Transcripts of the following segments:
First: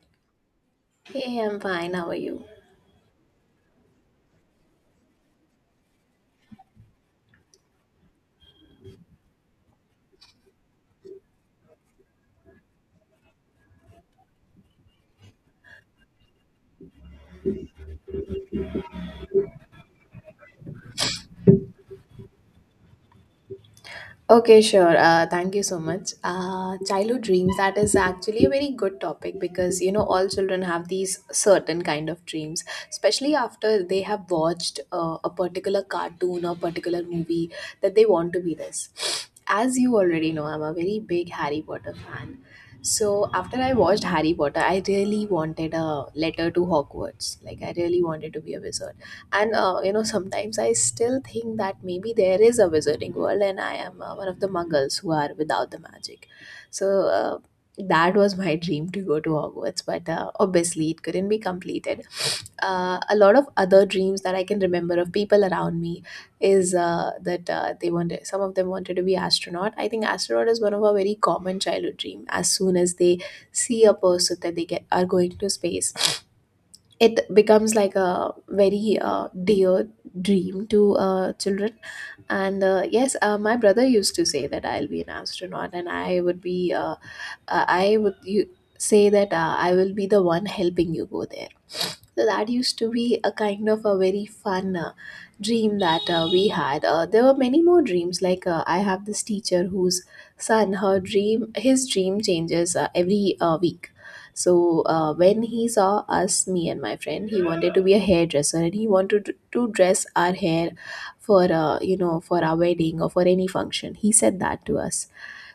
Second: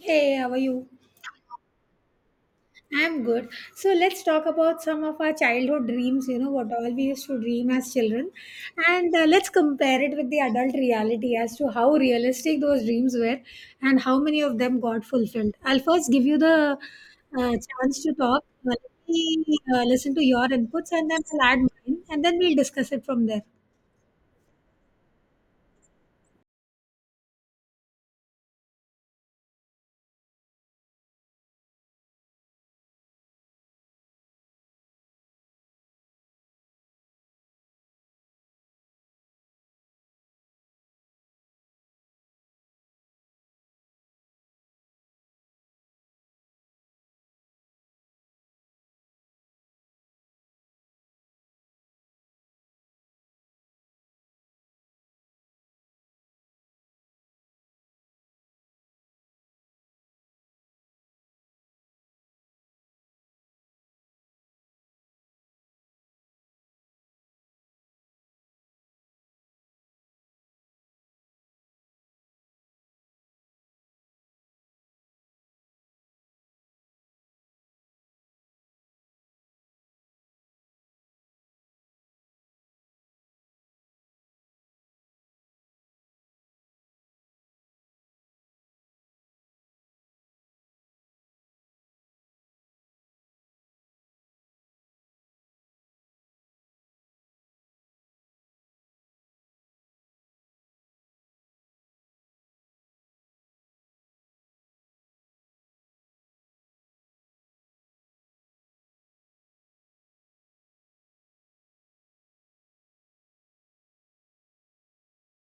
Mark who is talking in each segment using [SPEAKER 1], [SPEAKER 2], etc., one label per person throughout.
[SPEAKER 1] Hey, how are you?
[SPEAKER 2] Hey, I'm fine. How are you?
[SPEAKER 1] I'm good. So let's talk about some of our childhood dreams, you know, what all we used to dream as children. And let's compare it with the adult reality as to how realistic those dreams were and how many of them got fulfilled. I'll first give you the uh, chance to talk. Uh, Let me listen to your inputs and then I'll add mine and then we'll discuss it from there.
[SPEAKER 2] Okay, sure. Thank you so much. Childhood dreams, that is actually a very good topic because, you know, all children have these certain kind of dreams, especially after they have watched a particular cartoon or particular movie that they want to be this. As you already know, I'm a very big Harry Potter fan. So after I watched Harry Potter, I really wanted a letter to Hogwarts. Like I really wanted to be a wizard. And you know, sometimes I still think that maybe there is a wizarding world and I am, one of the muggles who are without the magic. So uh, that was my dream, to go to Hogwarts, but obviously it couldn't be completed. A lot of other dreams that I can remember of people around me is, that they wanted, some of them wanted to be astronaut. I think astronaut is one of our very common childhood dream. As soon as they see a person that they get are going to space, it becomes like a very dear dream to children. And yes, my brother used to say that I'll be an astronaut and I would be, I would you say that I will be the one helping you go there. So that used to be a kind of a very fun dream that we had. There were many more dreams, like I have this teacher whose son her dream his dream changes every week. So when he saw us, me and my friend, he wanted to be a hairdresser and he wanted to dress our hair for, you know, for our wedding or for any function. He said that to us.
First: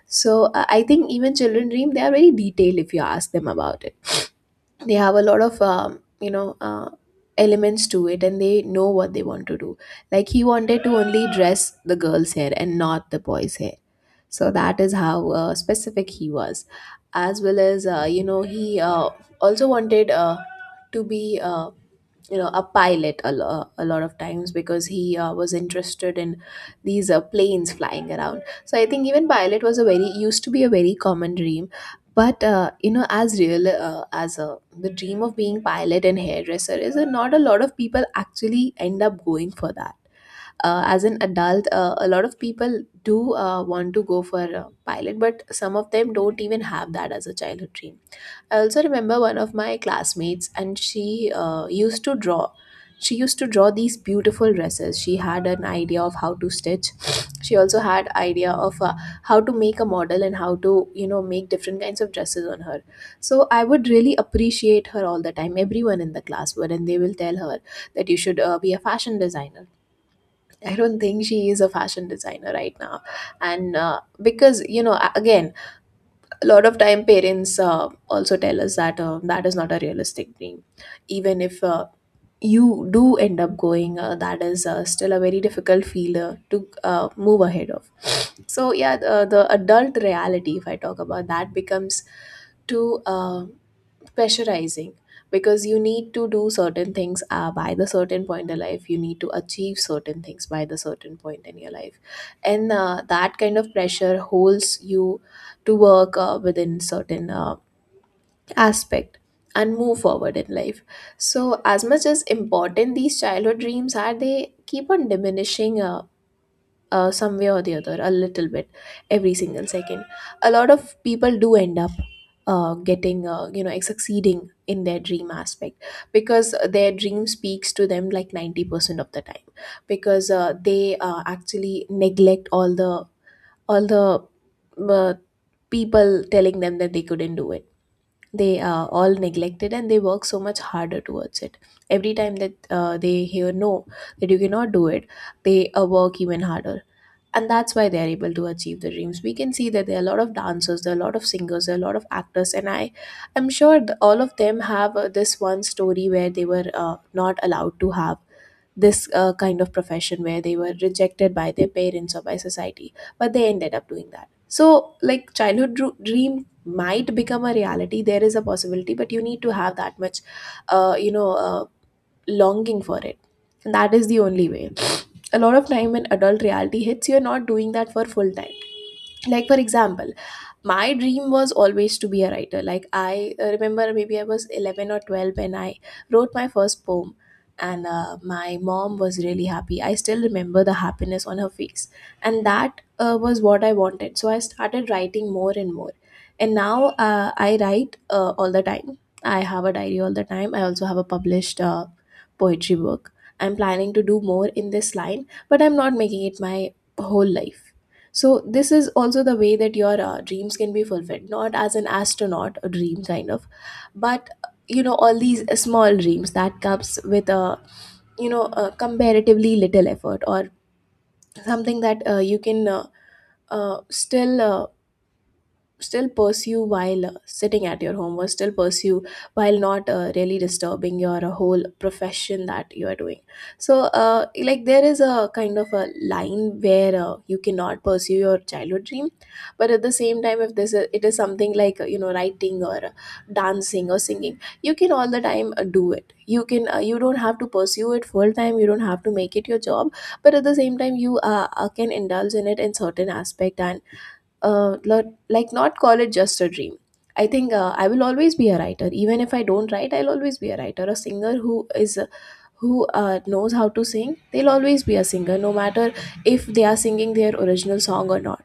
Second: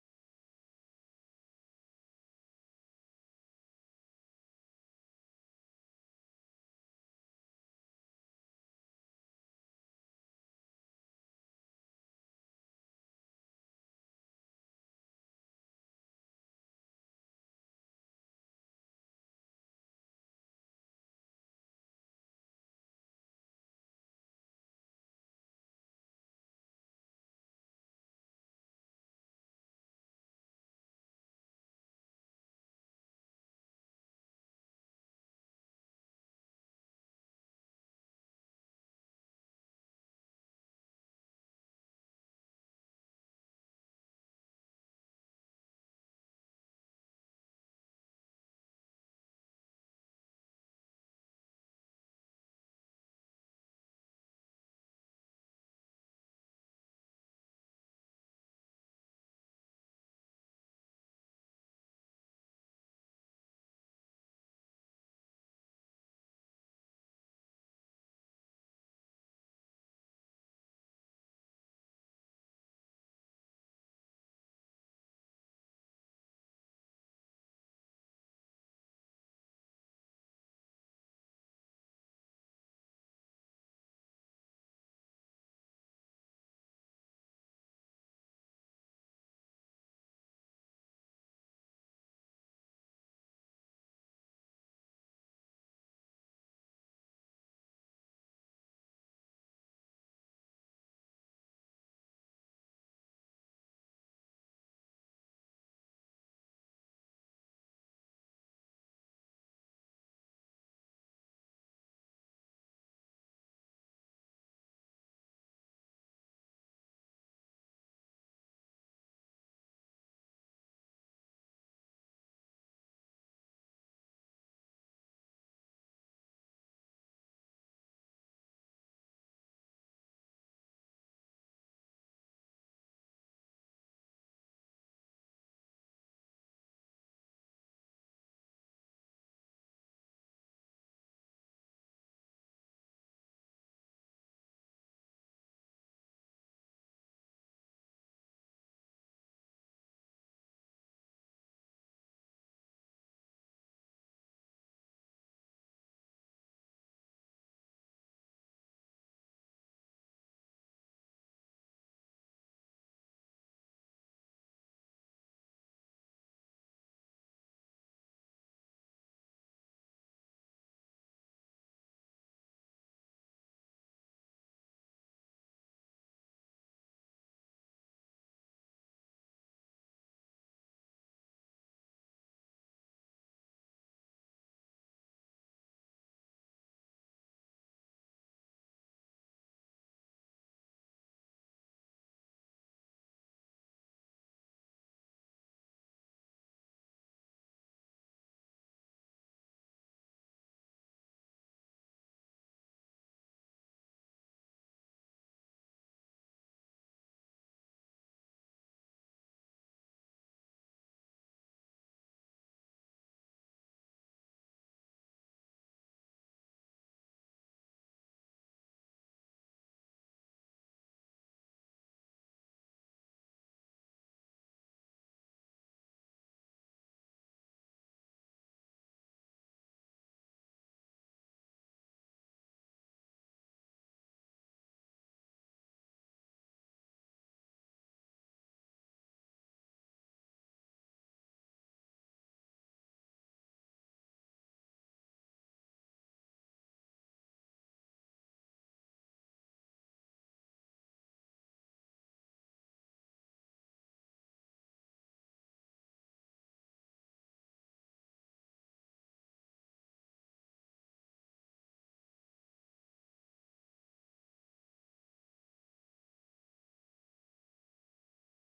[SPEAKER 2] So I think even children dream, they are very detailed if you ask them about it. They have a lot of elements to it, and they know what they want to do, like he wanted to only dress the girl's hair and not the boy's hair. So that is how specific he was. As well, as you know, he also wanted to be, you know, a pilot a lot of times because he was interested in these planes flying around. So I think even pilot was a very used to be a very common dream. But you know, as real as the dream of being pilot and hairdresser is, not a lot of people actually end up going for that. As an adult, a lot of people do want to go for a pilot, but some of them don't even have that as a childhood dream. I also remember one of my classmates, and she used to draw. She used to draw these beautiful dresses. She had an idea of how to stitch. She also had idea of, how to make a model and how to, you know, make different kinds of dresses on her. So I would really appreciate her all the time. Everyone in the class would, and they will tell her that you should be a fashion designer. I don't think she is a fashion designer right now. And because, you know, again, a lot of time parents also tell us that that is not a realistic dream. Even if you do end up going, that is still a very difficult field to move ahead of. So, yeah, the adult reality, if I talk about that, becomes to. Pressurizing, because you need to do certain things by the certain point in life, you need to achieve certain things by the certain point in your life. And that kind of pressure holds you to work within certain aspect and move forward in life. So as much as important these childhood dreams are, they keep on diminishing, some way or the other, a little bit, every single second. A lot of people do end up getting, you know, succeeding in their dream aspect because their dream speaks to them like 90% of the time, because they actually neglect all the all the uh, people telling them that they couldn't do it. They are all neglected and they work so much harder towards it. Every time that they hear no, that you cannot do it, they work even harder, and that's why they're able to achieve their dreams. We can see that there are a lot of dancers, there are a lot of singers, there are a lot of actors, and I'm sure all of them have this one story where they were not allowed to have this kind of profession, where they were rejected by their parents or by society, but they ended up doing that. So like childhood dream might become a reality, there is a possibility, but you need to have that much uh, you know uh, longing for it, and that is the only way. A lot of time when adult reality hits, you're not doing that for full time. Like for example, my dream was always to be a writer. Like I, remember, maybe I was 11 or 12 when I wrote my first poem, and my mom was really happy. I still remember the happiness on her face, and that was what I wanted. So I started writing more and more, and now I write all the time. I have a diary all the time. I also have a published poetry book. I'm planning to do more in this line, but I'm not making it my whole life. So this is also the way that your dreams can be fulfilled, not as an astronaut, a dream kind of, but you know, all these small dreams that comes with a, you know, a comparatively little effort, or something that you can, still still pursue while sitting at your home, or still pursue while not really disturbing your whole profession that you are doing. So like there is a kind of a line where you cannot pursue your childhood dream, but at the same time, if it is something like, you know, writing or dancing or singing, you can all the time do it. You can, you don't have to pursue it full time. You don't have to make it your job, but at the same time you can indulge in it in certain aspect, and like not call it just a dream. I think I will always be a writer. Even if I don't write, I'll always be a writer. A singer who is, who knows how to sing, they'll always be a singer, no matter if they are singing their original song or not.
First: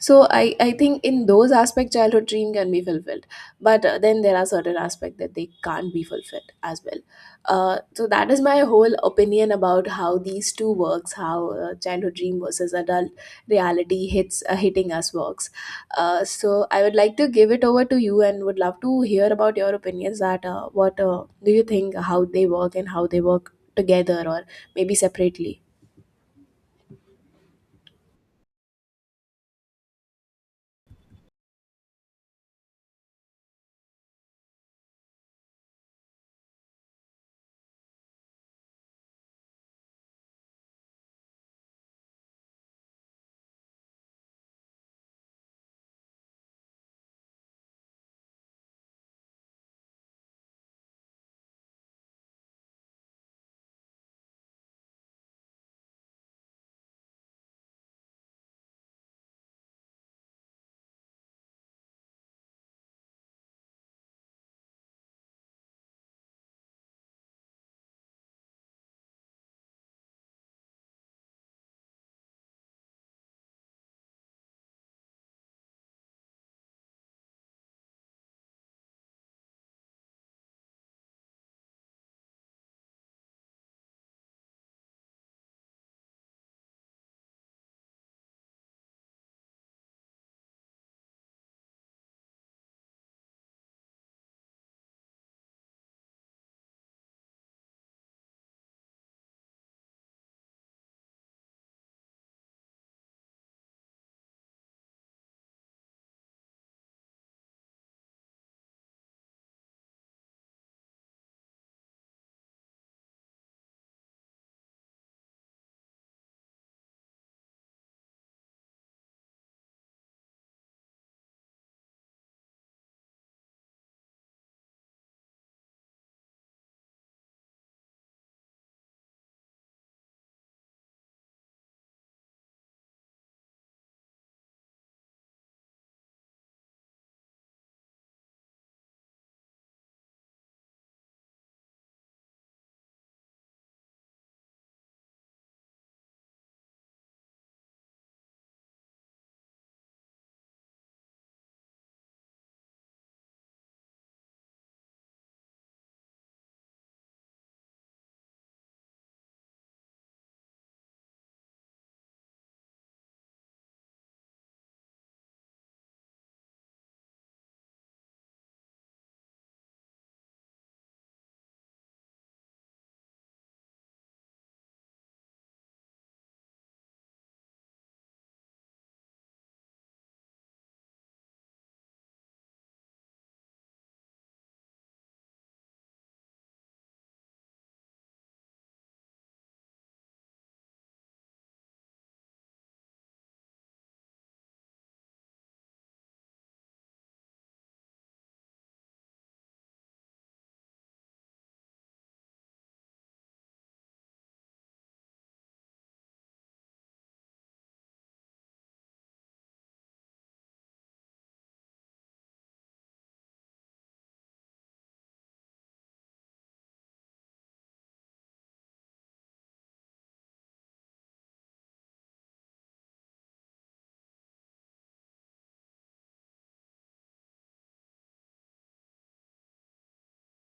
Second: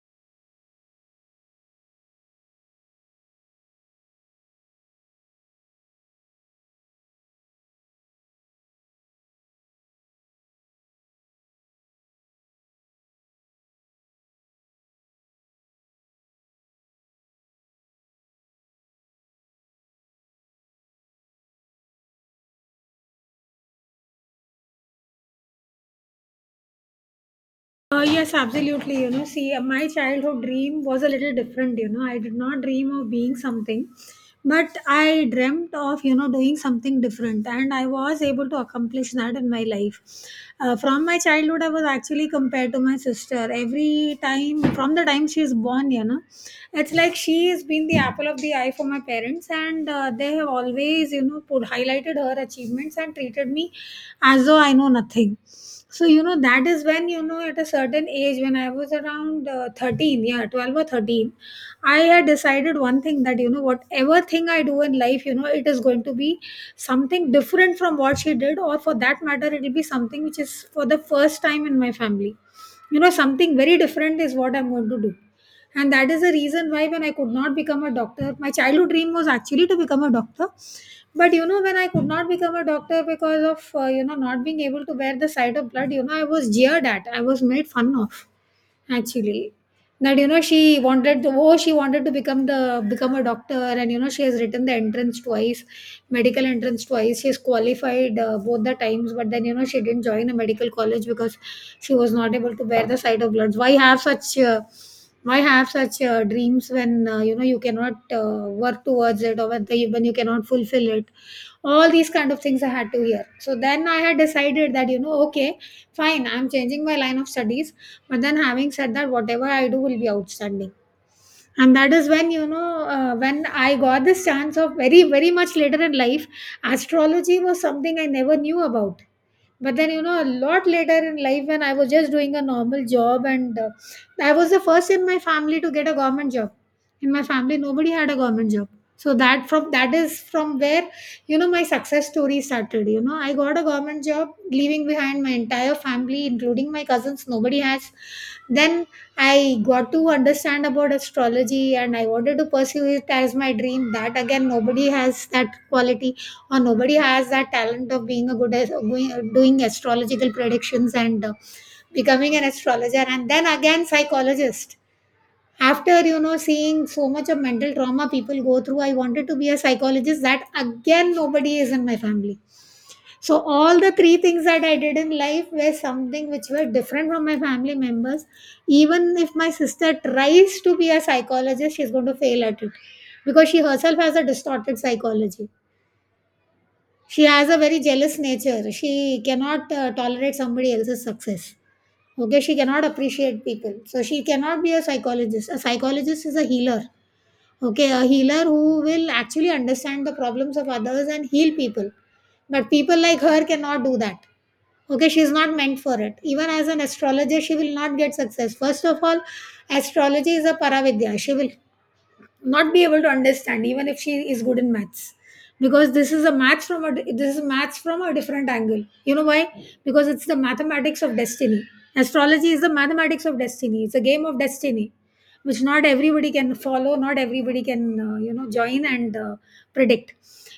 [SPEAKER 2] So I think in those aspects childhood dream can be fulfilled, but then there are certain aspects that they can't be fulfilled as well. So that is my whole opinion about how these two works, how childhood dream versus adult reality hits hitting us works. So I would like to give it over to you, and would love to hear about your opinions, that what do you think, how they work and how they work together, or maybe separately.
[SPEAKER 1] Yes, absolutely. You know, see, my childhood dream was a little different. You know, I did not dream of being something, but I dreamt of, you know, doing something different, and I was able to accomplish that in my life. From my childhood, I was actually compared to my sister. Every time, from the time she is born, you know, it's like she has been the apple of the eye for my parents, and they have always, you know, put highlighted her achievements and treated me as though I know nothing. So, you know, that is when, you know, at a certain age, when I was around 13, yeah, 12 or 13, I had decided one thing that, you know, whatever thing I do in life, you know, it is going to be something different from what she did, or for that matter, it will be something which is for the first time in my family. You know, something very different is what I'm going to do. And that is the reason why when I could not become a doctor, my childhood dream was actually to become a doctor. But you know, when I could not become a doctor because of, you know, not being able to bear the sight of blood, you know, I was jeered at, I was made fun of actually. That, you know, she wanted to, oh, she wanted to become a doctor, and you know, she has written the entrance twice, medical entrance twice. She's qualified both the times, but then you know, she didn't join a medical college because she was not able to bear the sight of bloods. Why have such why have such dreams when you know, you cannot work towards it, or when you cannot fulfill it? All these kind of things I had to hear. So then I had decided that, you know, okay, fine, I'm changing my line of studies. But then, having said that, whatever I do will be outstanding. And that is when, you know, when I got this chance of very, very much later in life, astrology was something I never knew about. But then, you know, a lot later in life, when I was just doing a normal job, and I was the first in my family to get a government job. In my family, nobody had a government job. So that, from that is from where, you know, my success story started. You know, I got a government job, leaving behind my entire family, including my cousins. Nobody has. Then I got to understand about astrology and I wanted to pursue it as my dream. That again, nobody has that quality, or nobody has that talent of being a doing astrological predictions and becoming an astrologer, and then again psychologist. After, you know, seeing so much of mental trauma people go through, I wanted to be a psychologist. That again, nobody is in my family. So all the three things that I did in life were something which were different from my family members. Even if my sister tries to be a psychologist, she's going to fail at it because she herself has a distorted psychology. She has a very jealous nature. She cannot tolerate somebody else's success. Okay, she cannot appreciate people. So she cannot be a psychologist. A psychologist is a healer. Okay, a healer who will actually understand the problems of others and heal people. But people like her cannot do that. Okay, she is not meant for it. Even as an astrologer, she will not get success. First of all, astrology is a paravidya. She will not be able to understand, even if she is good in maths, because this is a maths from a this is maths from a different angle. You know why? Because it's the mathematics of destiny. Astrology is the mathematics of destiny. It's a game of destiny which not everybody can follow. Not everybody can you know, join and predict.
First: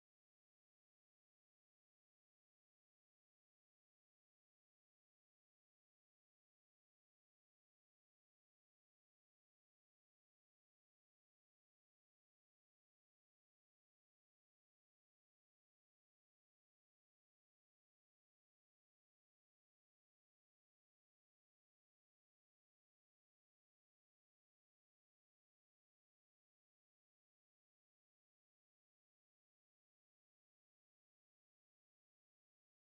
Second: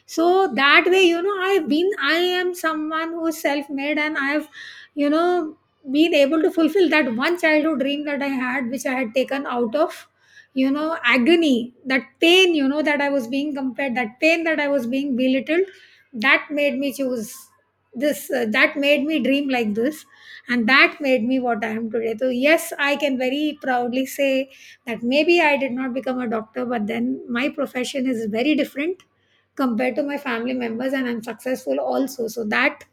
[SPEAKER 1] So that way, you know, I am someone who's self-made, and I have, you know, been able to fulfill that one childhood dream that I had, which I had taken out of, you know, agony, that pain, you know, that I was being compared, that pain that I was being belittled. That made me choose this that made me dream like this, and that made me what I am today. So yes, I can very proudly say that maybe I did not become a doctor, but then my profession is very different compared to my family members, and I'm successful also. So that,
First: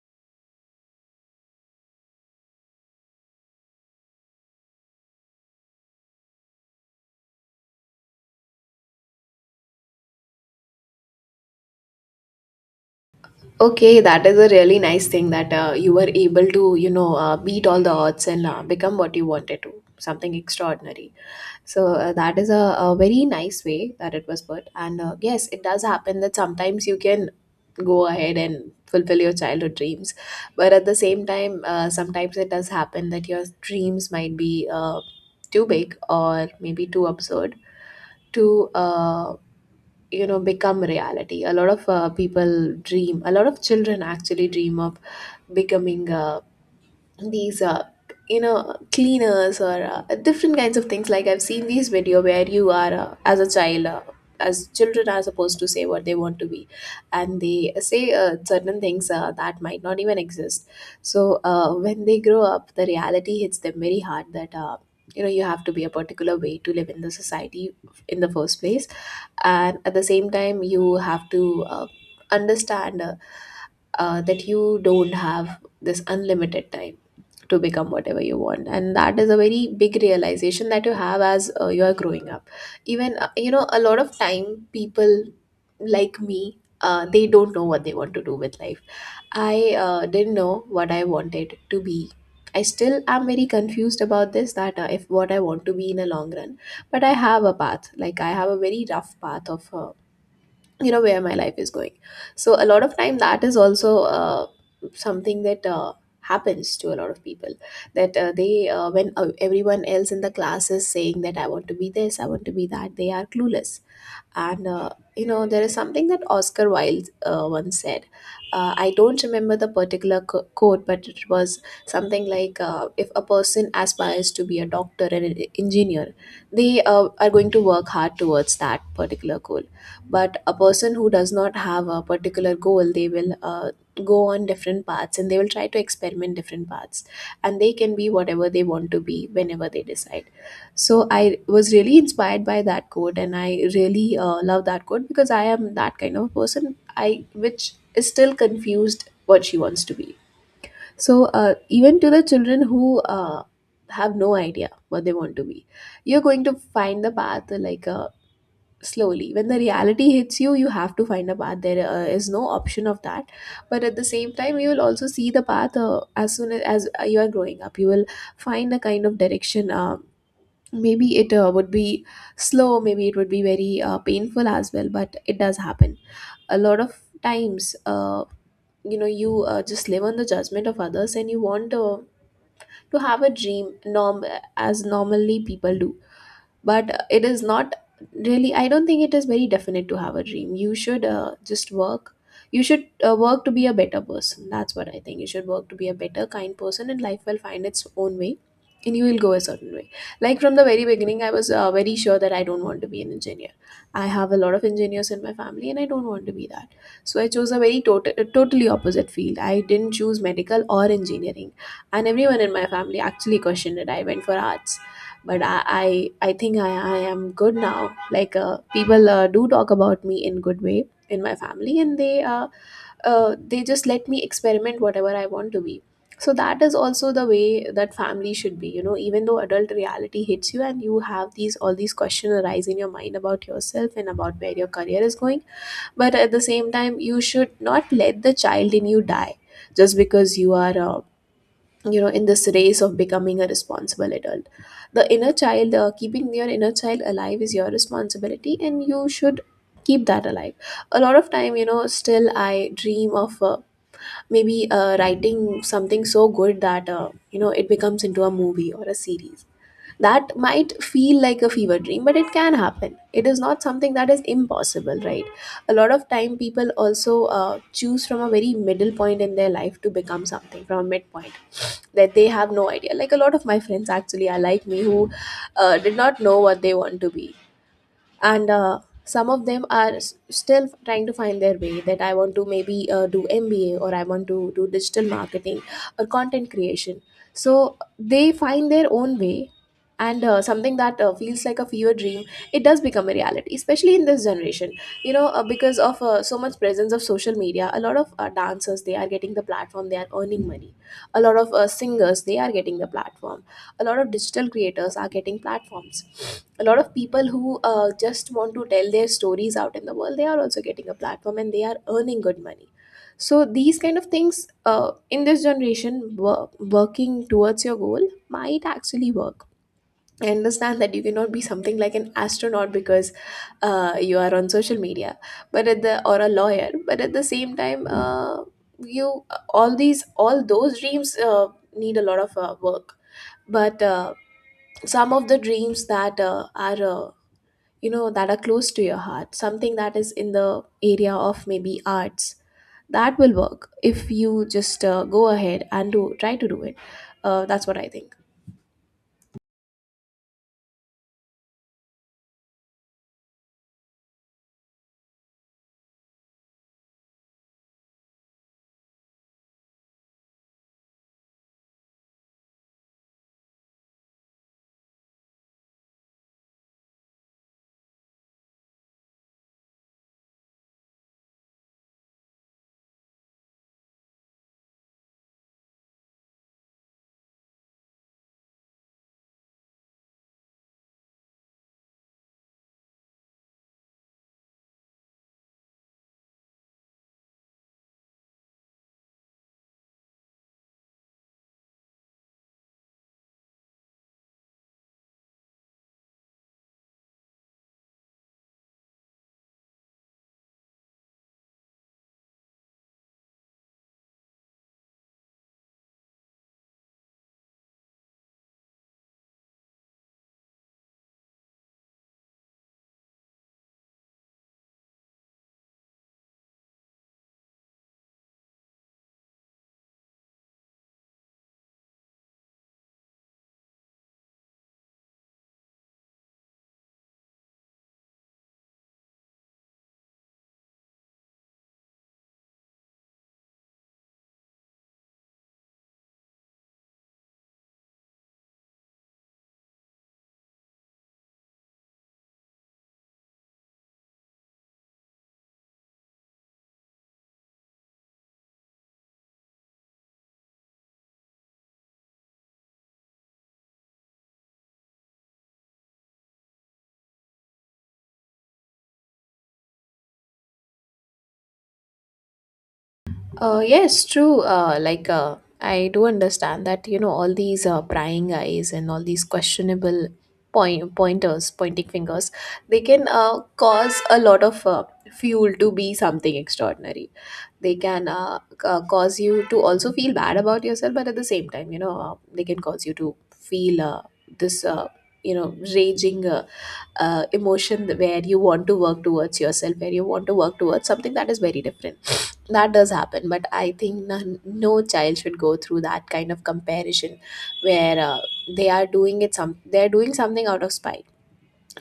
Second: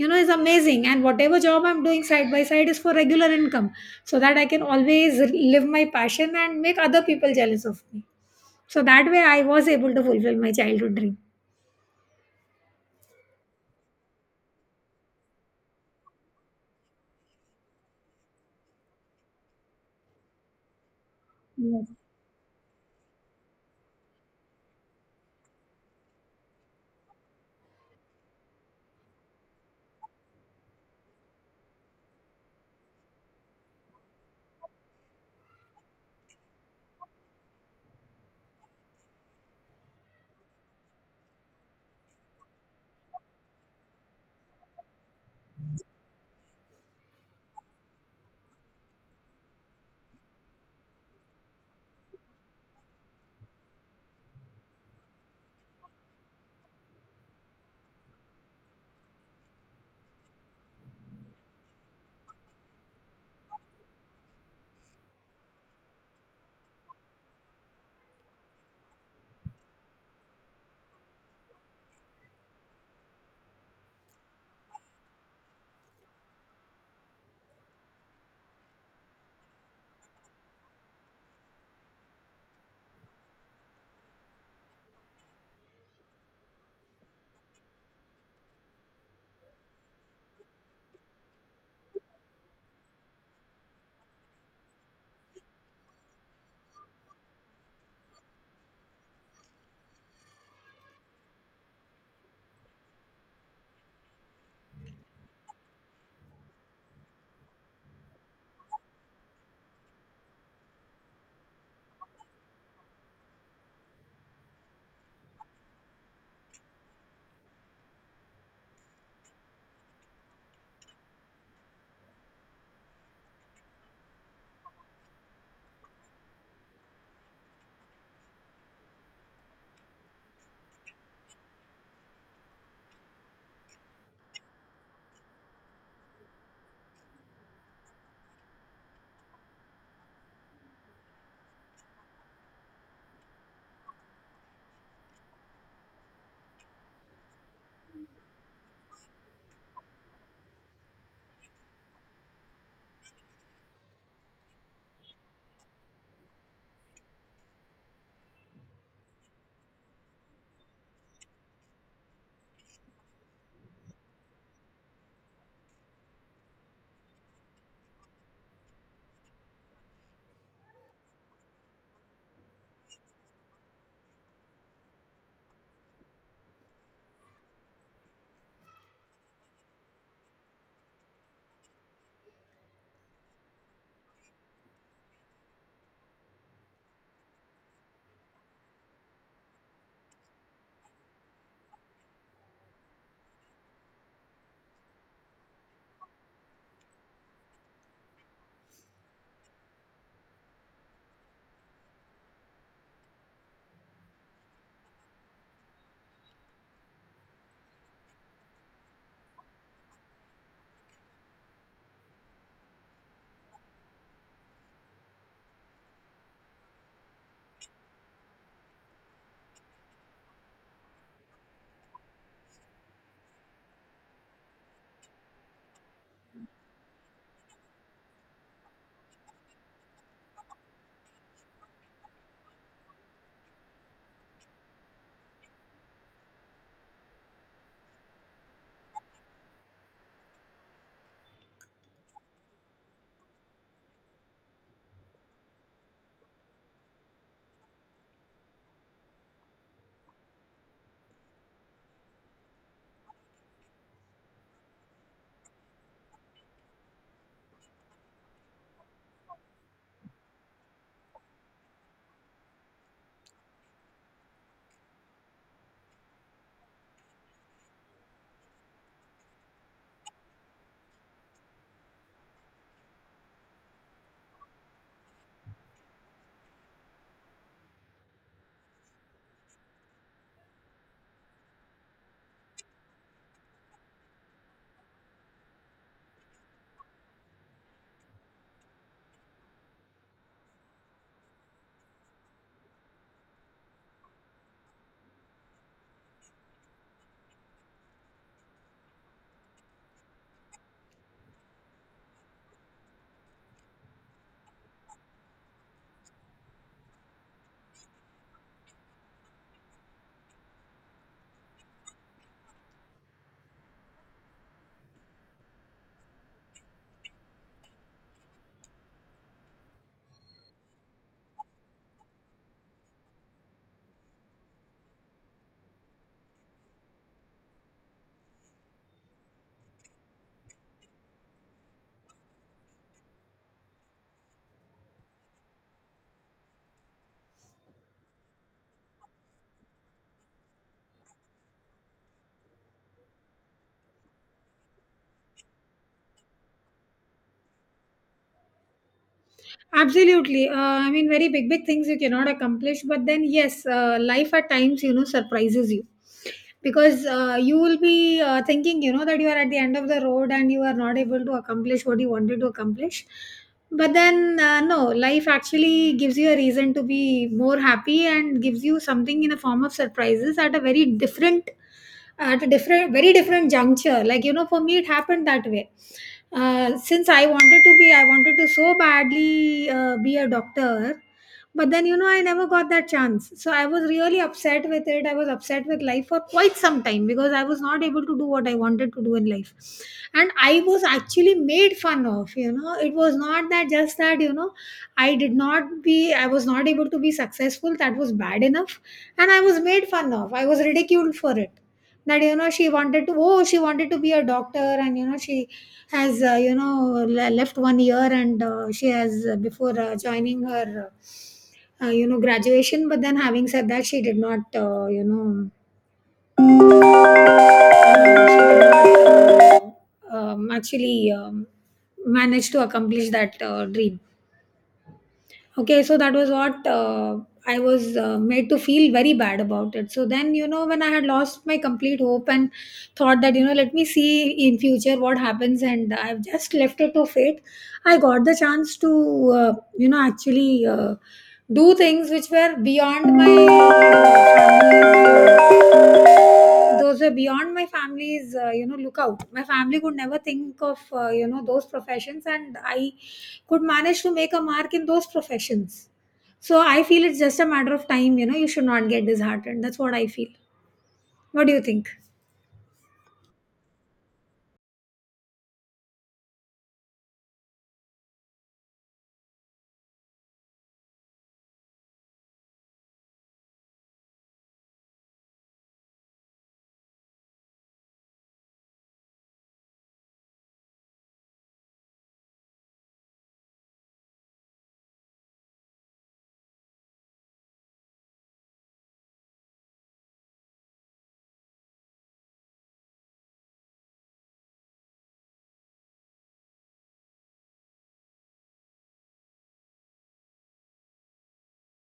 [SPEAKER 1] you know, is amazing. And whatever job I'm doing side by side is for regular income, so that I can always live my passion and make other people jealous of me. So that way, I was able to fulfill my childhood
[SPEAKER 2] Okay, that is a really nice thing that you were able to, you know, beat all the odds and become what you wanted to, something extraordinary. So
[SPEAKER 1] dream.
[SPEAKER 2] uh, that is a very nice way that it was put. And yes, it does happen that sometimes you can go ahead and fulfill your childhood dreams. But at the same time, sometimes it does happen that your dreams might be too big or maybe too absurd to become reality. A lot of people dream. A lot of children actually dream of becoming these you know cleaners or different kinds of things. Like, I've seen these video where you are as a child, as children are supposed to say what they want to be, and they say certain things that might not even exist. So when they grow up, the reality hits them very hard that, you know, you have to be a particular way to live in the society in the first place. And at the same time, you have to understand that you don't have this unlimited time to become whatever you want, and that is a very big realization that you have as you are growing up. Even, you know, a lot of time people like me, they don't know what they want to do with life. I didn't know what I wanted to be. I still am very confused about this, that if what I want to be in a long run. But I have a path, like I have a very rough path of, you know, where my life is going. So a lot of time that is also something that happens to a lot of people, that they when everyone else in the class is saying that I want to be this, I want to be that, they are clueless. And You know, there is something that Oscar Wilde once said. I don't remember the particular quote, but it was something like, "If a person aspires to be a doctor and an engineer, they are going to work hard towards that particular goal. But a person who does not have a particular goal, they will." Go on different paths, and they will try to experiment different paths, and they can be whatever they want to be whenever they decide. So I was really inspired by that quote, and I really love that quote because I am that kind of person. I which is still confused what she wants to be. So even to the children who have no idea what they want to be, you're going to find the path, like slowly. When the reality hits you, you have to find a path. There is no option of that. But at the same time, you will also see the path as soon as you are growing up. You will find a kind of direction. Maybe it would be slow, maybe it would be very painful as well, but it does happen. A lot of times, you know, you just live on the judgment of others, and you want to have a dream norm, as normally people do. But it is not really, I don't think it is very definite to have a dream. You should just work. You should work to be a better person. That's what I think. You should work to be a better, kind person, and life will find its own way, and you will go a certain way. Like, from the very beginning, I was very sure that I don't want to be an engineer. I have a lot of engineers in my family, and I don't want to be that. So I chose a very totally opposite field. I didn't choose medical or engineering, and everyone in my family actually questioned it. I went for arts. But I think I am good now. Like, people do talk about me in good way in my family, and they just let me experiment whatever I want to be. So that is also the way that family should be, you know. Even though adult reality hits you, and you have these, all these questions arise in your mind about yourself and about where your career is going, but at the same time, you should not let the child in you die just because you are, you know, in this race of becoming a responsible adult. The inner child, keeping your inner child alive is your responsibility, and you should keep that alive. A lot of time, you know, still I dream of, maybe writing something so good that, you know, it becomes into a movie or a series. That might feel like a fever dream, but it can happen. It is not something that is impossible, right? A lot of time, people also choose from a very middle point in their life to become something from a midpoint that they have no idea. Like, a lot of my friends actually are like me who did not know what they want to be. And Some of them are still trying to find their way, that I want to maybe do MBA or I want to do digital marketing or content creation. So they find their own way. And something that feels like a fever dream, it does become a reality, especially in this generation. You know, because of so much presence of social media, a lot of dancers, they are getting the platform, they are earning money. A lot of singers, they are getting the platform. A lot of digital creators are getting platforms. A lot of people who just want to tell their stories out in the world, they are also getting a platform and they are earning good money. So these kind of things, in this generation, working towards your goal might actually work. I understand that you cannot be something like an astronaut because you are on social media, but at the, or a lawyer. But at the same time, you, all these, all those dreams need a lot of work. But some of the dreams that are you know, that are close to your heart, something that is in the area of maybe arts, that will work if you just go ahead and do try to do it. That's what I think.
[SPEAKER 1] Absolutely. I mean, very big, big things you cannot accomplish. But then, yes, life at times, you know, surprises you, because you will be thinking, you know, that you are at the end of the road and you are not able to accomplish what you wanted to accomplish. But then, no, life actually gives you a reason to be more happy and gives you something in the form of surprises at a very different, at a different very different juncture. Like, you know, for me, it happened that way. Since I wanted to so badly be a doctor, but then you know, I never got that chance. So I was really upset with it. I was upset with life for quite some time because I was not able to do what I wanted to do in life. And I was actually made fun of. You know, it was not that just that you know, I was not able to be successful. That was bad enough. And I was made fun of, I was ridiculed for it. That, you know, she wanted to, oh, she wanted to be a doctor, and you know, she has you know, left 1 year, and she has before joining her you know, graduation. But then having said that, she did not, you know actually manage to accomplish that dream. Okay, so that was what I was made to feel very bad about it. So then, you know, when I had lost my complete hope and thought that, you know, let me see in future what happens, and I've just left it to fate. I got the chance to, you know, actually do things which were beyond my family's, those were beyond my family's, you know, lookout. My family could never think of, you know, those professions, and I could manage to make a mark in those professions. So I feel it's just a matter of time. You know, you should not get disheartened. That's what I feel. What do you think?
[SPEAKER 2] Yes, true. Like, I do understand that, you know, all these prying eyes and all these questionable pointers, pointing fingers, they can cause a lot of fuel to be something extraordinary. They can cause you to also feel bad about yourself. But at the same time, you know, they can cause you to feel, this you know, raging, emotion, where you want to work towards yourself, where you want to work towards something that is very different. That does happen. But I think none, no child should go through that kind of comparison, where they are doing it, some, they are doing something out of spite.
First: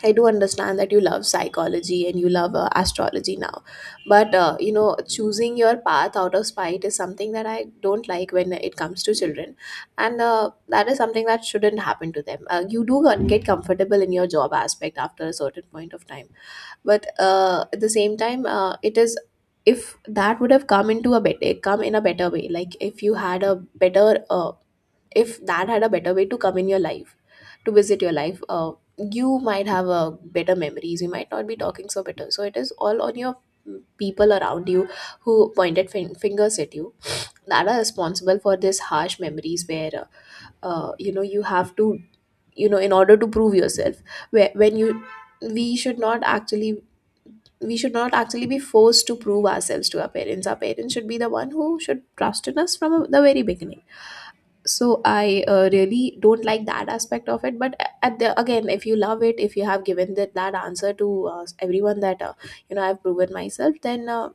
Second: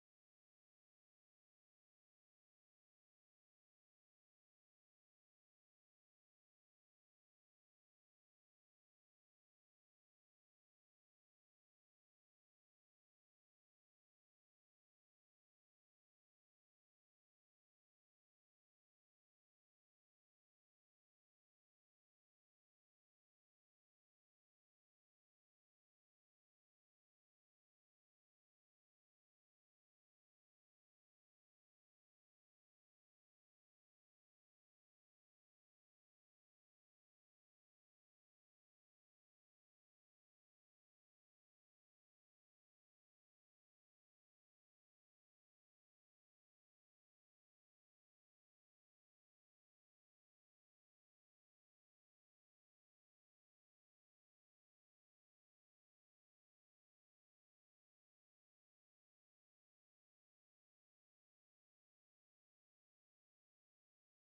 [SPEAKER 2] I do understand that you love psychology, and you love astrology now, but you know, choosing your path out of spite is something that I don't like when it comes to children, and that is something that shouldn't happen to them. You do get comfortable in your job aspect after a certain point of time, but at the same time, it is, if that would have come into a better come in a better way. Like, if you had a better, if that had a better way to come in your life, to visit your life, you might have, better memories, you might not be talking so bitter. So it is all on your, people around you who pointed fingers at you, that are responsible for this harsh memories, where you know, you have to, you know, in order to prove yourself, where when you, we should not actually, we should not actually be forced to prove ourselves to our parents. Our parents should be the one who should trust in us from the very beginning. So I really don't like that aspect of it. But at the, again, if you love it, if you have given that answer to everyone, that you know, I've proven myself, then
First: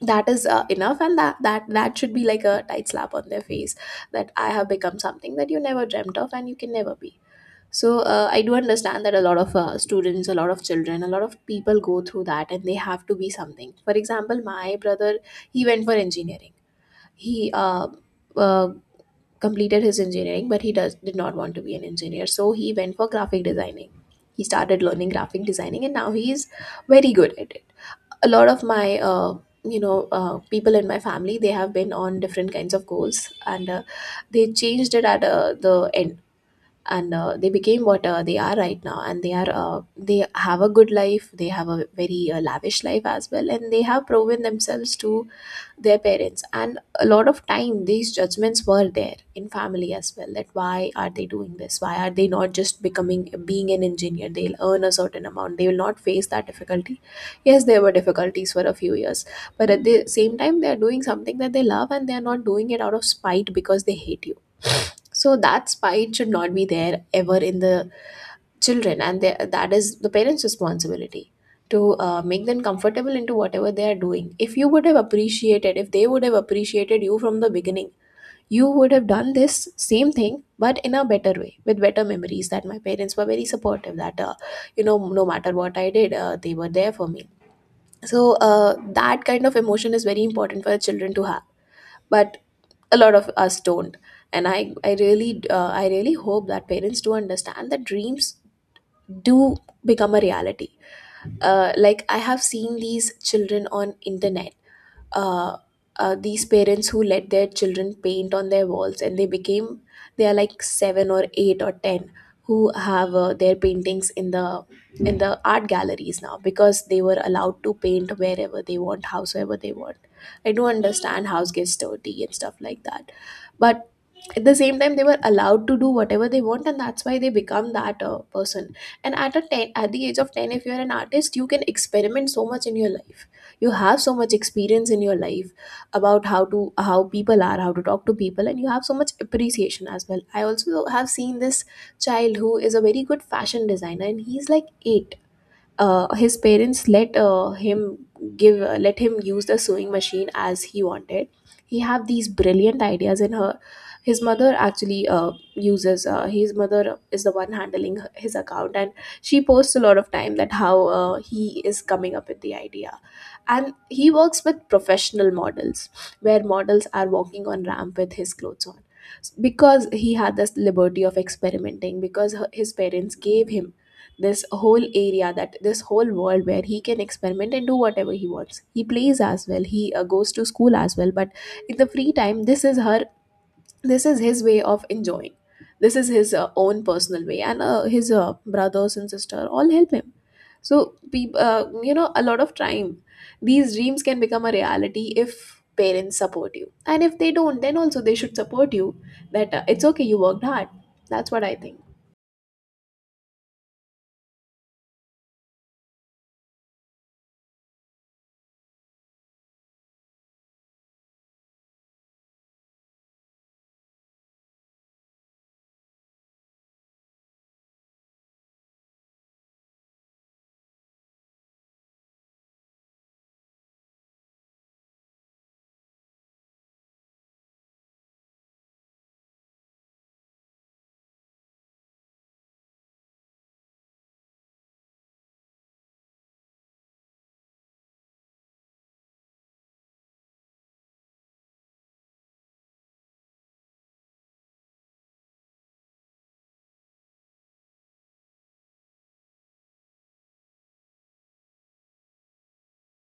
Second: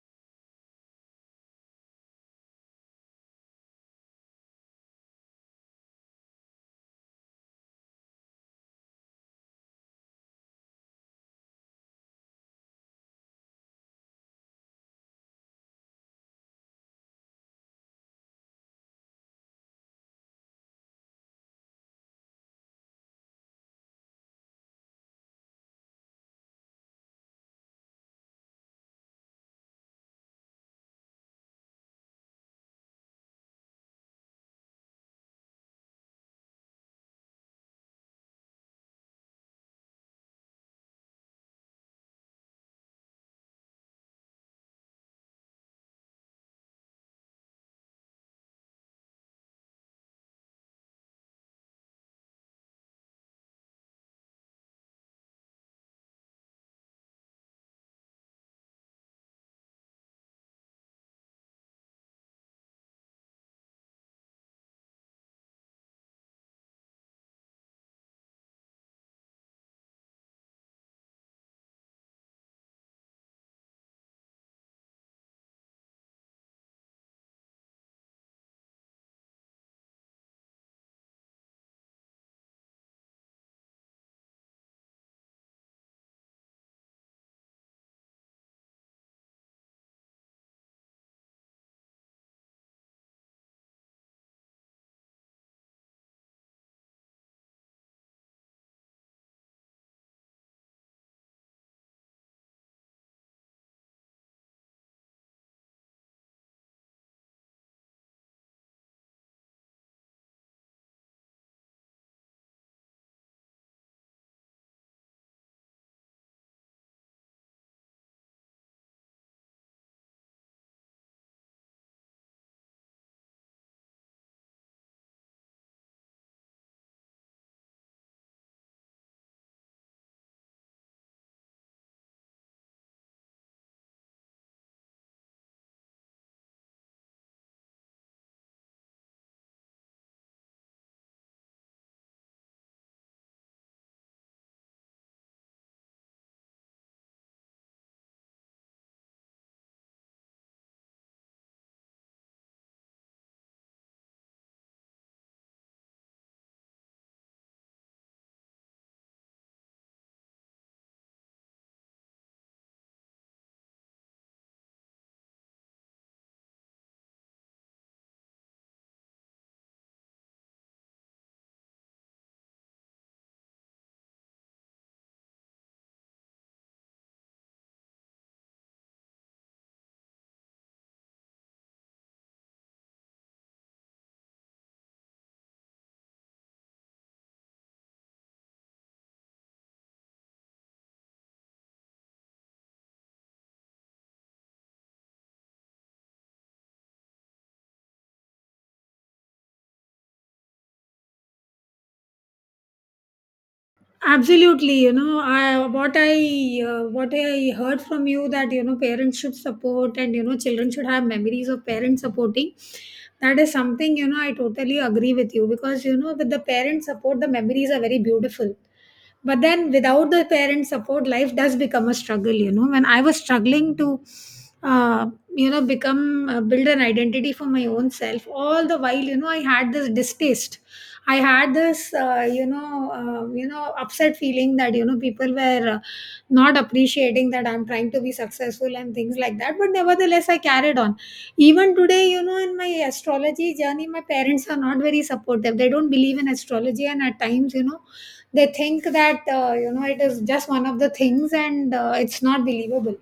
[SPEAKER 2] that is enough. And that should be like a tight slap on their face, that I have become something that you never dreamt of and you can never be. So I do understand that a lot of students, a lot of children, a lot of people go through that, and they have to be something. For example, my brother, he went for engineering. He uh, completed his engineering, but he does did not want to be an engineer, so he went for graphic designing. He started learning graphic designing, and now he is very good at it. A lot of my, people in my family, they have been on different kinds of goals, and they changed it at the end. And they became what they are right now, and they are they have a good life. They have a very lavish life as well, and they have proven themselves to their parents. And a lot of time these judgments were there in family as well, that why are they doing this, why are they not just becoming being an engineer, they'll earn a certain amount, they will not face that difficulty. Yes, there were difficulties for a few years, but at the same time they are doing something that they love, and they are not doing it out of spite because they hate you. So that spite should not be there ever in the children. And they, that is the parents responsibility, to make them comfortable into whatever they are doing. If you would have appreciated, if they would have appreciated you from the beginning, you would have done this same thing but in a better way with better memories, that my parents were very supportive, that you know, no matter what I did, they were there for me. So that kind of emotion is very important for children to have, but a lot of us don't. And I really, I really hope that parents do understand that dreams do become a reality. Like I have seen these children on internet, uh, these parents who let their children paint on their walls, and they became, they are like 7 or 8 or 10, who have their paintings in the, in the art galleries now, because they were allowed to paint wherever they want, housever they want. I do understand house gets dirty and stuff like that, but at the same time they were allowed to do whatever they want, and that's why they become that person. And at a 10, at the age of 10, if you're an artist, you can experiment so much in your life, you have so much experience in your life, about how to, how people are, how to talk to people, and you have so much appreciation as well. I also have seen this child who is a very good fashion designer, and he's like eight. His parents let him give let him use the sewing machine as he wanted. He have these brilliant ideas in her, his mother actually uses his mother is the one handling his account, and she posts a lot of time that how he is coming up with the idea, and he works with professional models, where models are walking on ramp with his clothes on, because he had this liberty of experimenting, because his parents gave him this whole area, that this whole world where he can experiment and do whatever he wants. He plays as well, he goes to school as well, but in the free time, this is his way of enjoying, this is his own personal way, and his brothers and sister all help him. So peop you know, a lot of time these dreams can become a reality if parents support you, and if they don't, then also they should support you, that it's okay, you worked hard. That's what I think.
[SPEAKER 1] Absolutely. You know, what I what I heard from you, that you know, parents should support, and you know, children should have memories of parents supporting, that is something, you know, I totally agree with you, because you know, with the parent support, the memories are very beautiful. But then without the parent support, life does become a struggle. You know, when I was struggling to, uh, you know, become build an identity for my own self, all the while, you know, I had this distaste. I had this, you know, upset feeling that you know, people were not appreciating that I'm trying to be successful and things like that. But nevertheless, I carried on. Even today, you know, in my astrology journey, my parents are not very supportive. They don't believe in astrology, and at times, you know, they think that you know, it is just one of the things, and it's not believable.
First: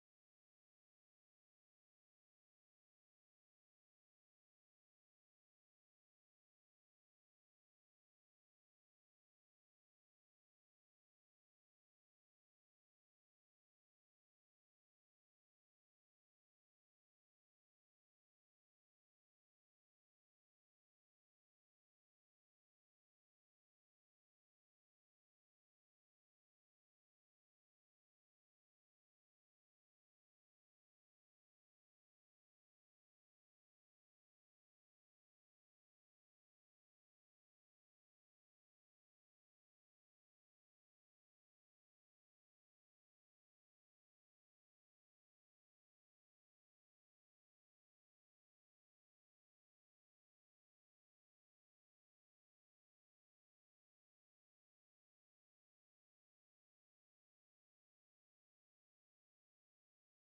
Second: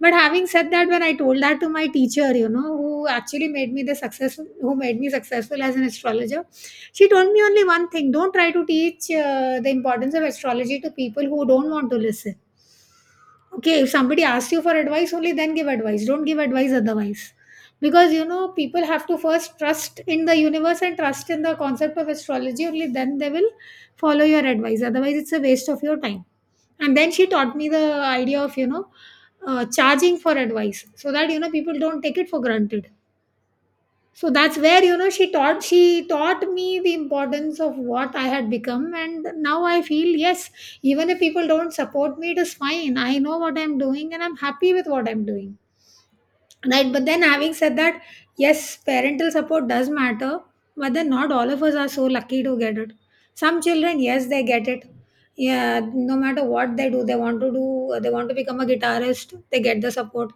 [SPEAKER 1] But having said that, when I told that to my teacher, you know, who actually made me the success, who made me successful as an astrologer, she told me only one thing: don't try to teach the importance of astrology to people who don't want to listen. Okay, if somebody asks you for advice, only then give advice. Don't give advice otherwise. Because you know, people have to first trust in the universe and trust in the concept of astrology, only then they will follow your advice. Otherwise, it's a waste of your time. And then she taught me the idea of, charging for advice so that, you know, people don't take it for granted. So that's where, you know, she taught me the importance of what I had become. And now I feel, yes, even if people don't support me, it is fine. I know what I'm doing, and I'm happy with what I'm doing right but then, having said that, yes, parental support does matter, but then not all of us are so lucky to get it. Some children, yes, they get it, yeah. No matter what they do, they want to do they want to become a guitarist, they get the support.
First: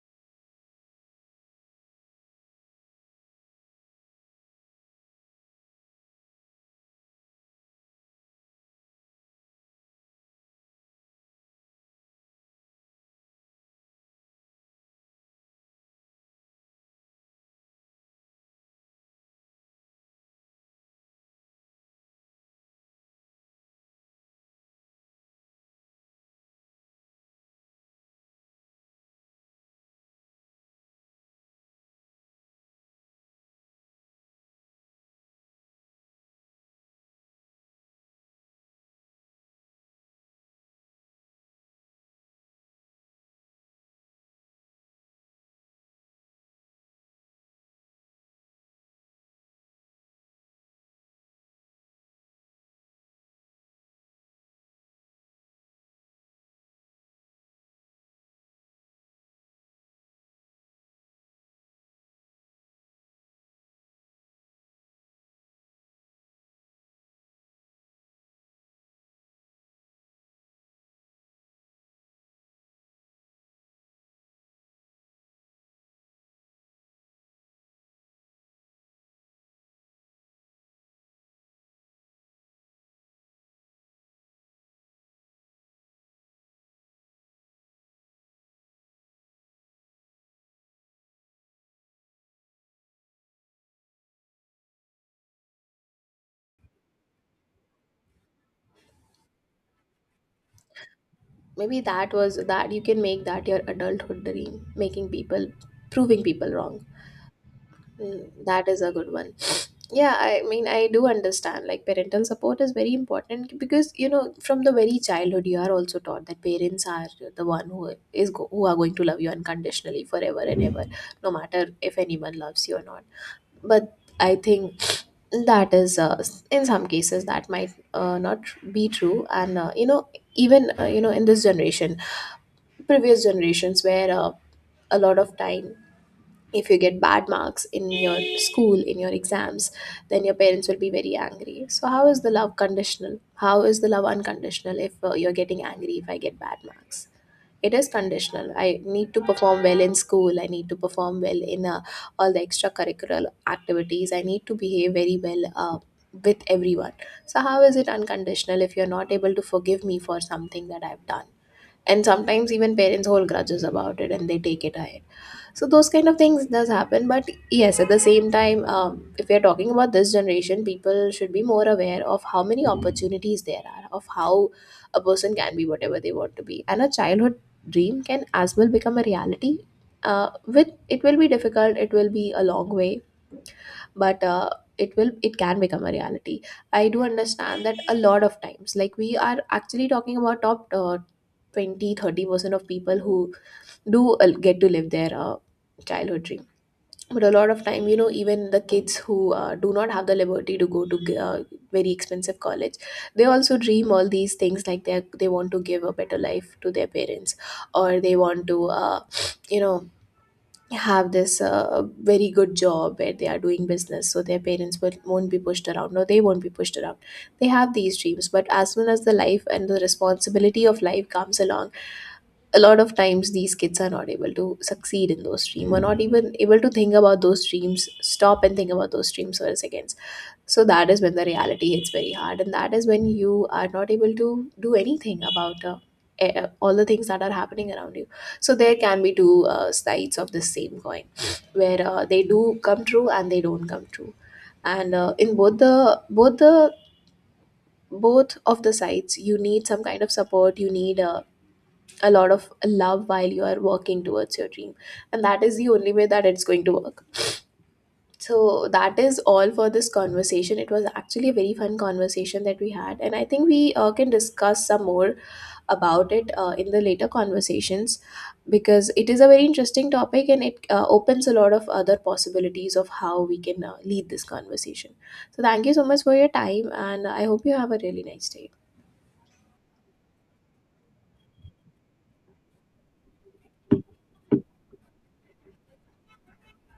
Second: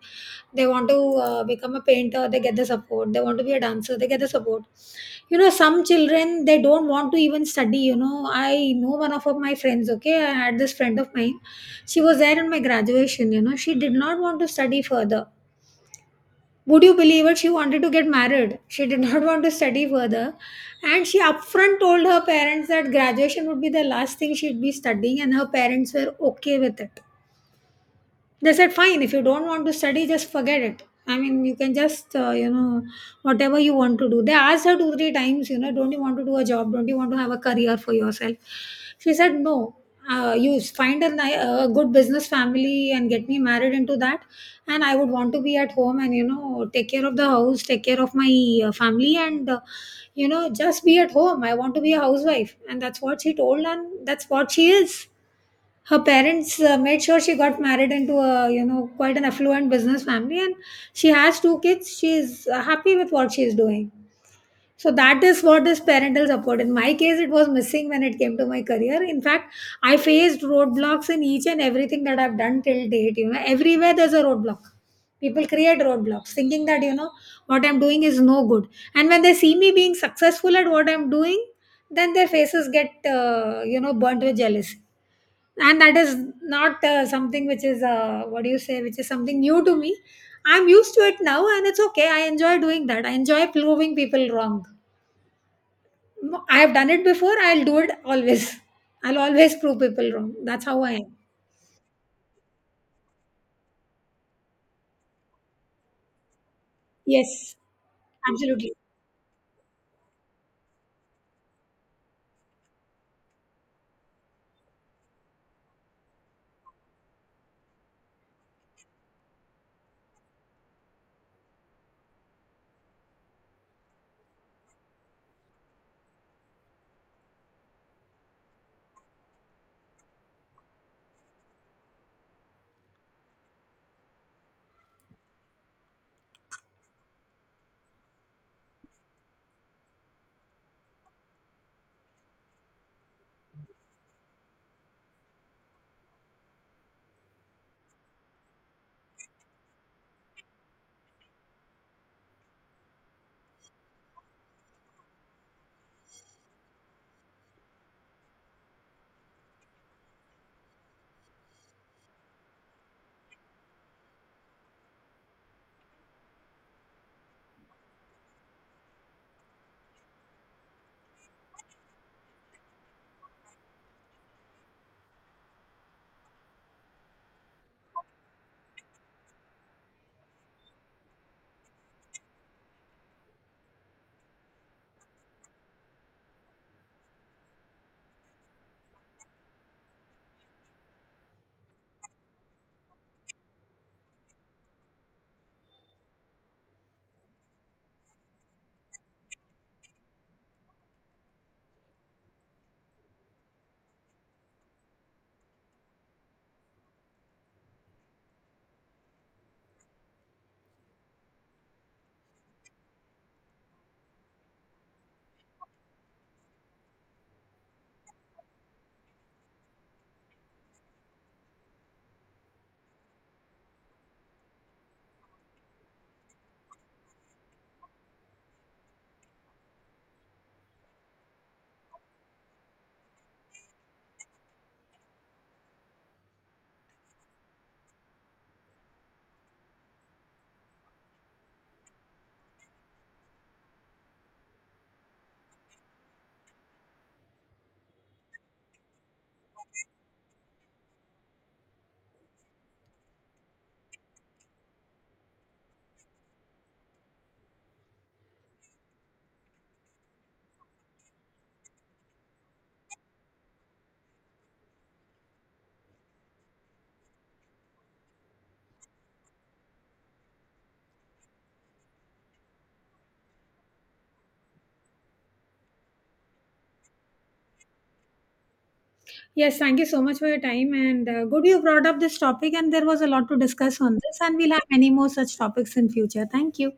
[SPEAKER 1] They want to become a painter, they get the support. They want to be a dancer, they get the support. You know, some children, they don't want to even study. You know, I know one of my friends. Okay, I had this friend of mine, she was there in my graduation. You know, she did not want to study further. Would you believe it? She wanted to get married. She did not want to study further. And she upfront told her parents that graduation would be the last thing she'd be studying, and her parents were okay with it. They said, fine, if you don't want to study, just forget it. I mean, you can just, you know, whatever you want to do. They asked her 2-3 times, you know, don't you want to do a job? Don't you want to have a career for yourself? She said no. You find a, a good business family and get me married into that. And I would want to be at home and, you know, take care of the house, take care of my family, and you know, just be at home. I want to be a housewife. And that's what she told, and that's what she is. Her parents made sure she got married into a, you know, quite an affluent business family. And she has two kids, she's happy with what she's doing. So that is what is parental support. In my case, it was missing when it came to my career. In fact, I faced roadblocks in each and everything that I've done till date. You know, everywhere there's a roadblock. People create roadblocks thinking that, you know, what I'm doing is no good. And when they see me being successful at what I'm doing, then their faces get, you know, burnt with jealousy. And that is not something which is, what do you say, which is something new to me. I'm used to it now, and it's okay. I enjoy doing that, I enjoy proving people wrong. I have done it before, I'll do it always. I'll always prove people wrong. That's how I am.
[SPEAKER 2] Maybe that was that, you can make that your adulthood dream, making people, proving people wrong.
[SPEAKER 1] Yes.
[SPEAKER 2] Mm, that
[SPEAKER 1] Absolutely.
[SPEAKER 2] is a good one. Yeah, I mean I do understand, like parental support is very important, because you know, from the very childhood you are also taught that parents are the one who who are going to love you unconditionally forever and ever, no matter if anyone loves you or not. But I think that is in some cases that might not be true. And you know, even you know, in this generation, previous generations, where a lot of time, if you get bad marks in your school, in your exams, then your parents will be very angry. So how is the love conditional, how is the love unconditional if you're getting angry if I get bad marks? It is conditional. I need to perform well in school, I need to perform well in all the extracurricular activities, I need to behave very well with everyone. So how is it unconditional if you're not able to forgive me for something that I've done? And sometimes even parents hold grudges about it and they take it ahead. So those kind of things does happen. But yes, at the same time, if we are talking about this generation, people should be more aware of how many opportunities there are, of how a person can be whatever they want to be, and a childhood dream can as well become a reality. With it, will be difficult, it will be a long way, but it will, it can become a reality. I do understand that a lot of times, like we are actually talking about top 20, 30% of people who do get to live their childhood dream. But a lot of time, you know, even the kids who do not have the liberty to go to very expensive college, they also dream all these things, like they want to give a better life to their parents, or they want to you know, have this very good job where they are doing business, so their parents will, won't be pushed around, or they won't be pushed around. They have these dreams, but as soon as the life and the responsibility of life comes along, a lot of times these kids are not able to succeed in those dreams, or not even able to think about those dreams, stop and think about those dreams for a second. So that is when the reality hits very hard, and that is when you are not able to do anything about all the things that are happening around you. So there can be two sides of the same coin, where they do come true and they don't come true, and in both of the sides, you need some kind of support. You need a lot of love while you are working towards your dream, and that is the only way that it's going to work. So that is all for this conversation. It was actually a very fun conversation that we had, and I think we can discuss some more about it in the later conversations, because it is a very interesting topic, and it opens a lot of other possibilities of how we can lead this conversation. So thank you so much for your time, and I hope you have a really nice day.
[SPEAKER 1] Yes, thank you so much for your time. And good you brought up this topic, and there was a lot to discuss on this, and we'll have many more such topics in future. Thank you.